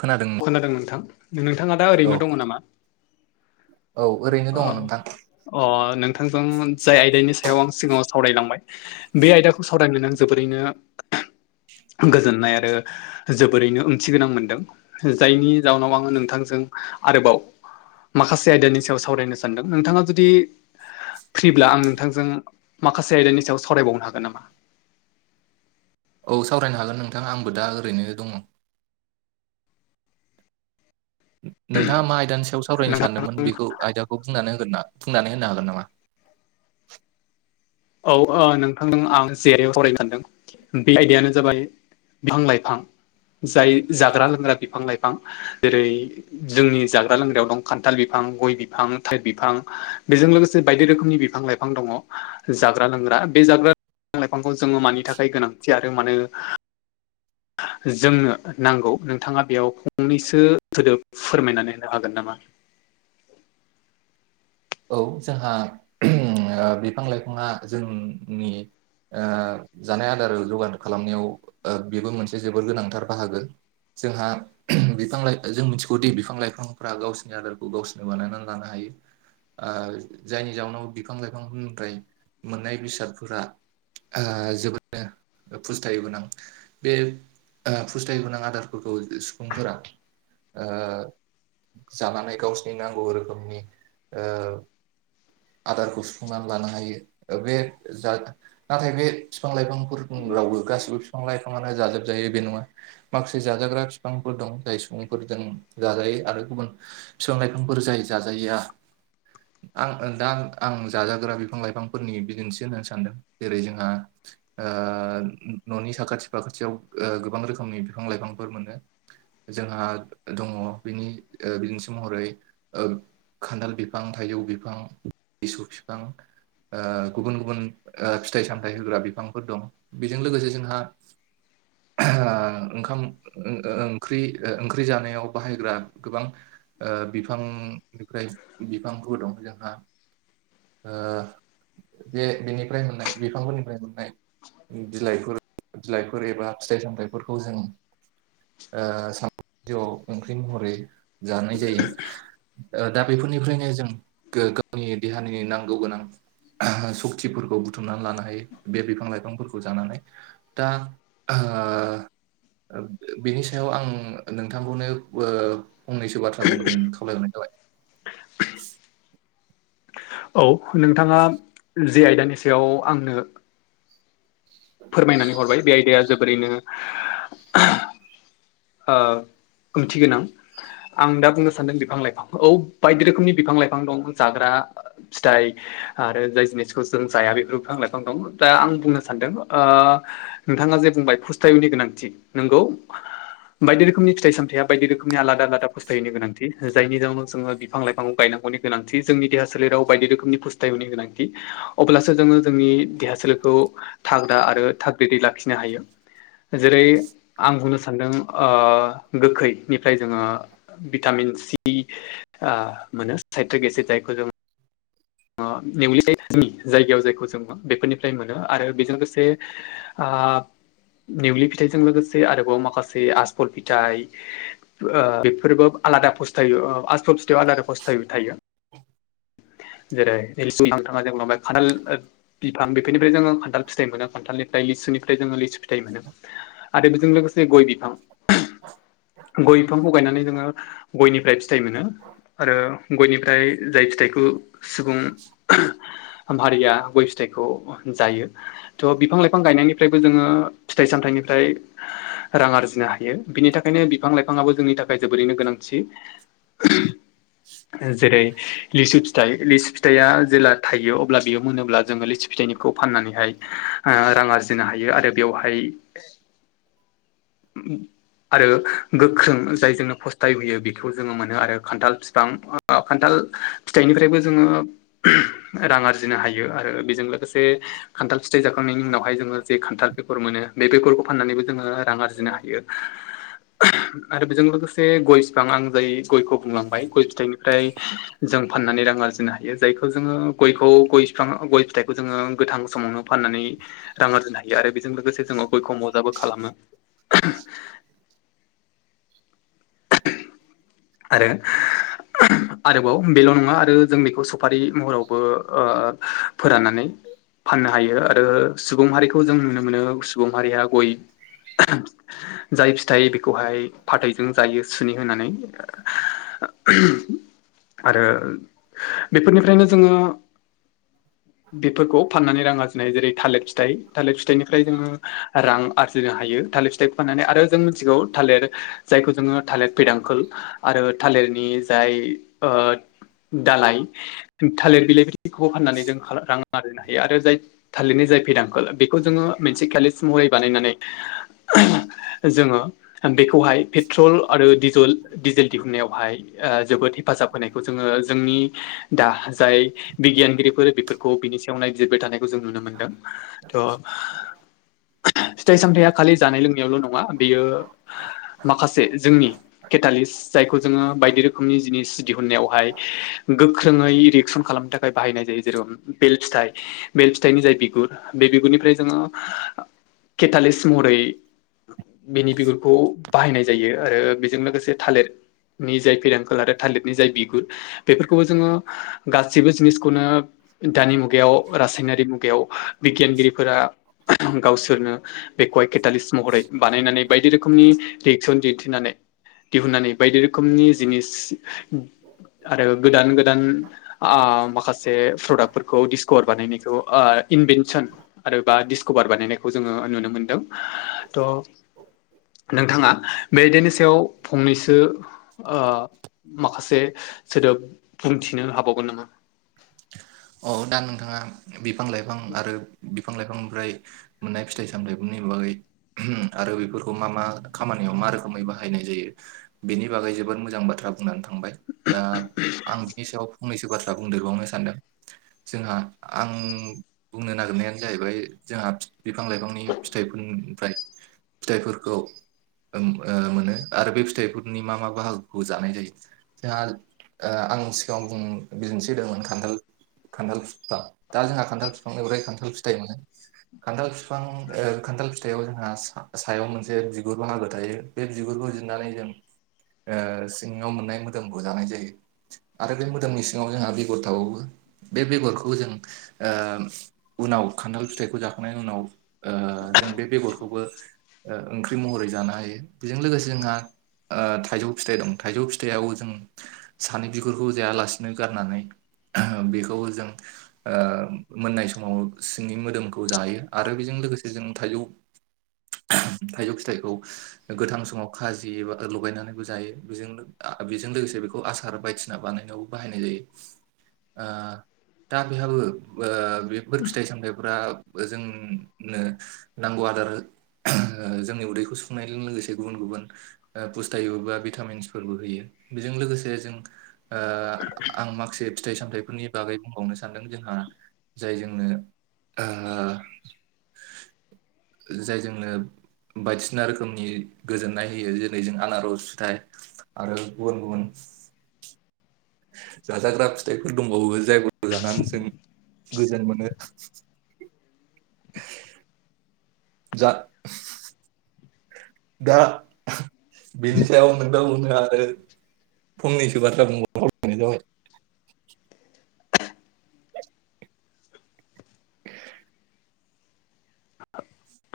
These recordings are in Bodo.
खोनादों खोनादों नोंथां नोंथाङा दा औ ओरैनो दङ नामा औ ओरैनो अ दङ नोंथां अ नोंथांजों जाय आयदानि सायाव आं सिगाङाव सावरायलांबाय बे आयदाखौ सावरायनानै आं जोबोरैनो गोजोननाय आरो जोबोरैनो ओंथि गोनां मोनदों जायनि जाउनाव आङो नोंथांजों आरोबाव माखासे आयदानि सायाव सावरायनो सानदों नोंथाङा जुदि फ्रिब्ला आं नोंथांजों माखासे आयदानि सायाव सावरायबावनो हागोन नामा औ सावरायनो हागोन नोंथां आंबो दा ओरैनो दङ नोंथाङा मा आयदानि सायाव सावरायनो सानदोंमोन नोंथां बेखौ आयदाखौ बुं होगोना बुंनानै होनो हागोन नामा औ ओ नोंथांजों आं जे सावरायनो सानदों बे आयदायानो जाबाय बिफां लाइफां जाय जाग्रा लोंग्रा बिफां लाइफां जेरै जोंनि जाग्रा लोंग्रायाव दं खान्थाल बिफां गय बिफां थाइद बिफां बेजों लोगोसे बायदि रोखोमनि बिफां लाइ फां दङ जाग्रा लोंग्रा बे जाग्रा लाइफांखौ जोङो मानि थाखाय गोनांथि आरो मानो जोंनो नांगौ नोंथाङा बेयाव फंनैसो सोदोब फोरमायनानै होनो हागोन नामा औ जोंहा बिफां लाइफाङा जोंनि ओ जानाय आदाराव जगा जग खालामनायाव बेबो मोनसे जोबोर गोनांथार बाहागो जोंहा बिफां लाइ जों मिथिगौदि बिफां लाइफांफ्रा गावसिनि आदारखौ गावसोरनो बानायनानै लानो हायो आ जायनि जाउनाव बिफां लाइफांफोरनिफ्राय मोननाय बेसादफोरा आहा जोबोदनो फुस्थायोमोन गोनां बे ओ फुस्थाय गोनां आदारफोरखौ सुबुंफोरा ओ जानानै गावसिनि नांगौ रोखोमनि ओ आदारखौ सुफुंनानै लानो हायो बे जाग नाथाय बे बिफां लाइफांफोर बुङोब्लाबो गासिबो बिफां-लाइफाङानो जाजोबजायो बे नङा। माखासे जाजाग्रा बिफांफोर दं जाय सुबुंफोरजों जाजायो आरो गुबुन फिफां लाइफांफोर जाय जाजायैया आं दा आं जाजाग्रा बिफां लाइफांफोरनि बिदिन्थि होनो सानदों जेरै जोंहा ओ न'नि साखाथि फाखाथियाव गोबां रोखोमनि बिफां लाइफांफोर मोनो। जोंहा दङ बिनि ओ बिदिन्थि महरै ओ खान्दाल बि फां थाइजौ बिफां लिसु फिफां ओ गुबुन गुबुन ओ फिथाइ सामथाइ होग्रा बिफांफोर दं बेजों लोगोसे जोंहा ओ ओंखाम ओ ओंख्रि ओंख्रि जानायाव बाहायग्रा गोबां ओ बिफांनिफ्राय बिफांफोर दं जोंहा ओ बे बेनिफ्राय मोननाय बिफांफोरनिफ्राय मोननाय बिलाइफोर बिलाइफोर एबा फिथाइ सामथाइफोरखौ जों ओ साम'आव [unintelligible] ओंख्रि महरै जानाय जायो ओ दा बेफोरनि बेनिफ्रायनो जों गो गावनि देहानि नांगौ गोनां सक्तिफोरखौ बुथुमनानै लानो हायो बे बिफां लाइफांफोरखौ जानानै दा ओ बेनि सायाव आं नोंथांखौनो ओ फंनैसो बाथ्रा बुंग्रोनो खावलायहरनाय जाबाय। [inaudible] औ नोंथाङा जे आयदानि सायाव आंनो [inaudible] फोरमायनानै हरबाय बे आयदाया जोबोरैनो ओ ओंथि गोनां आं दा बुंनो सानदों बिफां लाइफां औ बायदि रोखोमनि बिफां लाइफां दं जाग्रा फिथाइ आरो जाय जिनिसखौ जों जाया बेफोर बिफां लाइफां दं दा आं बुंनो सानदों ओ नोंथाङा जे बुंबाय खुस्थायनि गोनांथि नंगौ। बायदि रोखोमनि फिथाइ सामथाया बायदि रोखोमनि आलादा आलादा फस्थायैनि गोनांथि, जायनि जाउनाव जोङो बिफां लाइफां गायनांगौनि गोनांथि जोंनि देहा सोलेराव बायदि रोखोमनि फुस्थायनि गोनांथि। अब्लासो जोङो जोंनि देहा सोलेरखौ थाग्रा आरो थागदिदै लाखिनो हायो। जेरै आं बुंनो सान्दों। ओ गोखैनिफ्राय जोङो भिटामिन सि। ओ मोनो साइत्रिक एसिड जायखौ जोंङो ओ नेवलिनायनि जायगायाव जायखौ जोङो बेफोरनिफ्राय मोनो आरो बेजों लोगोसे [inaudible] ओ नेउलि फिथाइजों लोगोसे आरोबाव माखासे आसफल पिथाइ। ओ बेफोरबो आलादा फस्थायो आसथ' फुथायाव आलादा फस्थाय थायो। जेरै [unintelligible] खान्थाल ओ बिफां बेफोरनिफ्राय जोङो खान्थाल फिथाइ मोनो। खान्थालनिफ्राय लिसुनिफ्राय जोङो लिसु न आरो बिजों लोगोसे गय बिफां, गय बिफांखौ गायनानै जोङो, गयनिफ्राय फिथाइ मोनो आरो गयनिफ्राय जाय फिथाइखौ सुबुं भारिया गय फिथाइखौ जायो। थह बिफां लाइफां गायनायनिफ्रायबो जोङो फिथाइ-सामथाइनिफ्राय रां आरजि नो हायो बिनि थाखायनो बिफां लाइफाङाबो जोंनि थाखाय जोबोरैनो गोनांथि जेरै लिसु फिथाइ लिसु फिथाइआ जेब्ला थायो अब्ला बेयाव मोनोब्ला जोङो लिसु फिथाइनिखौ फाननानैहाय रां आरजिनो हायो आरो बेवहाय [inaudible] आरो गोख्रों जायजोंनो फस्थाय होयो बेखौ जोङो मोनो आरो खान्थाल फिफां खान्थाल फिथाइनिफ्रायबो जोङो रां आरजिनो हायो आरो बेजों लोगोसे खान्थाल फिथाइ जाखांनायनि उनावा जोङो जे खान्थाल बेर मोनो बेगरखौ फाननानैबो जोङो रां आरजि नो हायो आरो बेजों लोगोसे गय बिफां आं जाय गयखौ बुंलांबाय गय फिथाइनिफ्राय जों फाननानै रां आरजिनो हायो जायखौ जोङो गयखौ गय बिफां गय फिथाइखौ जोङो गोथां समावनो फाननानै रां आरजिनो हायो आरो बेजों लोगोसे जोङो गयखौ मजाबो खालामो [unintelligible] आरो आरोबाव बेल' नङा आरो जों बेखौ सफारि महरावबो ओ फोराननानै फाननो हायो आरो सुबुं माहारिखौ जों नुनो मोनो सुबुं माहारिया गय जाय फिथाइ बेखौहाय फाथैजों जायो सुनि होनानै [inaudible] आरो बेफोरनिफ्रायनो जोङो [inaudible] बेफोरखौ फाननानै रां आरजिनाय जेरै थालिर फिथाइ थालिर फिथाइनिफ्राय जोङो रां आरजिनो हायो थालिर फिथाइ फाननानै आरो जों मिथिगौ थालेर जायखौ जोङो थालेर फैदांखोल आरो थालिरनि जाय दालाय थालिर बिलाइफोरखौबो फाननानै जों रां आरजिनो हायो आरो जाय थालिरनि जाय बिदांखोल बेखौ जोङो मोनसे खेलिफ महरै बानायनानै जोङो बेखौहाय पेट्रल आरो डिजल डिसेल दिहुननायावहाय जोबोद हेफाजाब होनायखौ जोङो जोंनि दा जाय बिगियानगिरिफोर बेफोरखौ बिनि सायाव नायबिजिरबाय थानाय बेखौ जों नुनो मोनदों थ फिथाइ सामथाया खालि जानाय लोंनायावल नङा बेयो मा खासे जोंनि केटालिस जायखौ जोङो बायदि रोखोमनि जिनिस दिहुन्नायावहाय गोख्रोङै रिएकसन खालामनो थाखाय बाहायनाय जायो जेराव बेल फिथाइ बेल फिथाइनि जाय बिगुर बे बिगुरनिफ्राय जोङो केटालिक्स महरै बेनि बिगुरखौ बाहायनाय जायो आरो बेजों लोगोसे थालिर नि जाय फिरेंखोल आरो थालिरनि जाय बिगुर बेफोरखौबो जोङो गासैबो जिनिसखौनो दानि मुगायाव रासायनारि मुगायाव बिगियानगिरिफोरा गावसोरनो बेखौहाय केटालिस महरै बानायनानै बायदि रोखोमनि रिएक्सन दिन्थिनानै दिहुननानै बायदि रोखोमनि जिनिस आरो गोदान गोदान माखासे प्रडाक्टफोरखौ डिसकभार बानायनायखौ इनभेनसन आरो बा डिसकभार बानायनायखौ जोङो नुनो मोनदों थ नोंथाङा बेदिनो सायाव फंनैसो माखासे सोदोब बुंथिनो हाबावगोन नामा औ दा नोंथाङा बिफां लाइफां आरो बिफां लाइफांनिफ्राय मोननाय फिथाइ सामथायफोरनि बागै आरो बेफोरखौ मा मा खामानियाव मा रोखोमै बाहायनाय जायो बिनि बागै जोबोद मोजां बाथ्रा बुं नानै थांबाय दा आं बिनि सायाव फंनैसो बाथ्रा बुंदेरबावनो सानदों जोंहा आं बुंनो नागिरनायानो जाहैबाय जोंहा बिफां लाइफांनि फिथाइफोरनिफ्राय फिथाइफोरखौ मोनो आरो बे फिथाइफोरनि मा मा बाहागोखौ जानाय जायो जोंहा आं सिगाङाव बुं बिदिनथि होदोंमोन खान्थाल खान्थाल बिफां दा जोंहा खान्थाल बिफांनिफ्राय खान्थाल फिथाइ मोनो खान्थाल बिफां खान्थाल फिथाइयाव जोंहा सायाव मोनसे बिगुर बाहागो थायो बे बिगुरखौ जिरनानै जों सिङाव मोननाय मोदोमखौ जानाय जायो आरो बे मोदोमनि सिङाव जोंहा बेगर थाबावो बे बेगरखौ जों ओ उनाव खान्थाल फिथाइखौ जाखांनायनि उनाव जों बे बेगरखौबो ओंख्रि महरै जानो हायो बेजों लोगोसे जोंहा थाइजौ फिथाइ दं थाइजौ फिथाइआव जों सानि बिगुरखौ जायालासिनो गारनानै बेखौबो जों मोननाय समाव सिंनि मोदोमखौ जायो आरो बेजों लोगोसे जों थाइजौ थाइजौ फिथाइखौ गोथां समाव खाजि एबा लगायनानैबो जायो बेजों बेजों लोगोसे बेखौ आसार बायदिसिना बानायनायाव बाहायनाय जायो दा बेहाबो बेफोर फिथाइ सामथाइफोरा जोंनो नांगौ आदार जोंनि उदैखौ सुफुंनायजों लोगोसे गुबुन गुबुन फुसथायुबा भिटामिन्सफोरबो होयो बेजों लोगोसे जों आ आं माखासे फिथाइ सामथाइ फोरनि बागै बुंबावनो सानदों जोंहा जाय जोंनो जाय जोंनो बायदिसिना रोखोमनि गोजोननाय होयो जेरै जों आनारस फिथाइ आरो गुबुन गुबुन जाजाग्रा फिथाइफोर दंबावो जायफोरखौ जानानै जों गोजोन मोनो जा दा बेनि सायाव नोंथां बुंदो आरो फंनैसो बाथ्रा बुं [unintelligible] जाबाय [inaudible] [inaudible] [inaudible]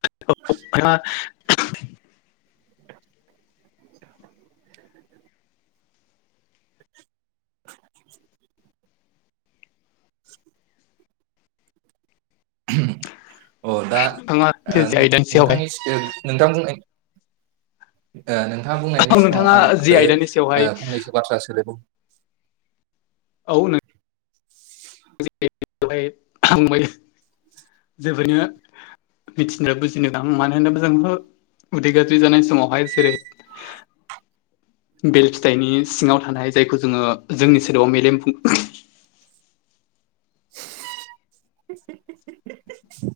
[unintelligible] [inaudible] [inaudible] [inaudible] अ दा नोंथाङा जे आयदानि सायावहाय नोंथांनि [unintelligible] नोंथां बुंनाय ओ नोंथाङा औ बुंनायनि नोंथाङा सिगाङाव आं जि ओ आयदानि सायावहाय ओ फंनैसो बाथ्रा सोलायबावनि औ नों [unintelligible] जोबोरैनो मिथिनो बुजिनो दां मानो होनोबा जों थ' उदै गाज्रि जानाय समावहाय जेरै बेल फिथाइनि सिङाव थानाय जायखौ जोङो जोंनि सोदोबआव मेलेम बुं [unintelligible]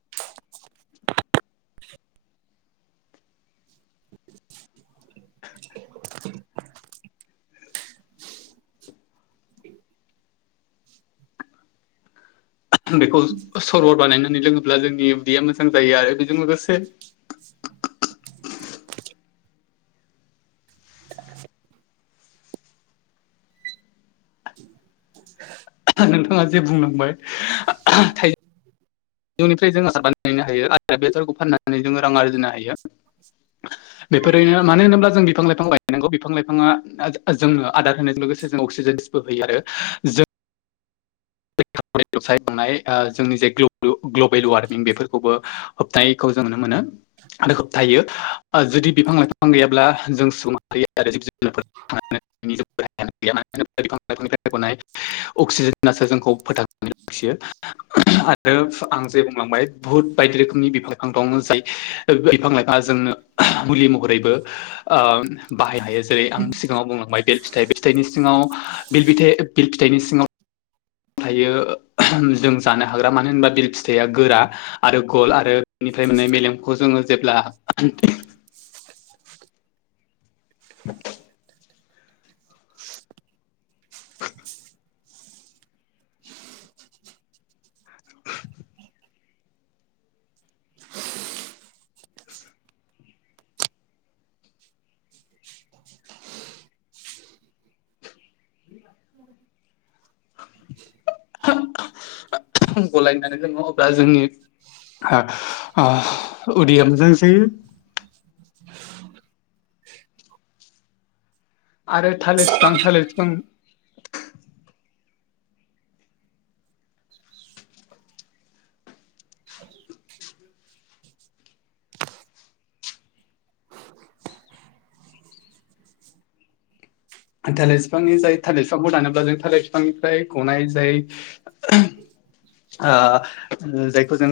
[inaudible] [inaudible] आं बेखौ सरवर बानायनानै लोङोब्ला जोंनि उदैया मोजां जायो आरो बेजों लोगोसे [inaudible] [inaudible] [inaudible] नोंथाङा जे बुंलांबाय थाइ जौनिफ्राय जों आसार बानायनो हायो आरो बे आसारखौ फाननानै जोङो रां आरजिनो हायो। [inaudible] बेफोरनो मानो होनोब्ला जों बिफां लाइफां गायनांगौ बिफां लाइफाङा जोंनो आदार होनायजों लोगोसे जों अक्सिजेन होय़ आरो जों [unintelligible] नाय जोंनि जे ग्लबेल वार्मिं बेफोरखौबो होबथानायैखौ जों नुनो मोनो। होबथायो जुदि बिफां लाइफां गैयाब्ला जों सुबुं माहारिया [unintelligible] [unintelligible] अक्सिजेनासो जोंखौ खौ फोथांनानै लाखियो। आरो आं जे बुंलांबाय बुहुत बायदि रोखोमनि बिफां बिफां दं जाय बिफां लाइफाङा जोंनो मुलि महरैबो ओ बाहाय हायो जेरै आं सिगाङाव बुंलांबाय बेल फिथाइ बे फिथाइनि सिङाव बिलबिथाइ बिल फिथाइनि सिङाव थायो जों जानो हाग्रा मानो होनबा बिल फिथाइया गोरा। आरो गल आरो बेनिफ्राय माने मेलेमखौ जोङो जेब्ला [unintelligible] गलायनानै लोङो अब्ला जोंनि उदैया मोजां जायो। [inaudible] आरो थालिर बिफां थालिर बिफां थालिर बिफांनि जाय थालिर बिफांखौ दानोब्ला जों थालिर बिफांनिफ्राय गनाय जाय ओ जायखौ जों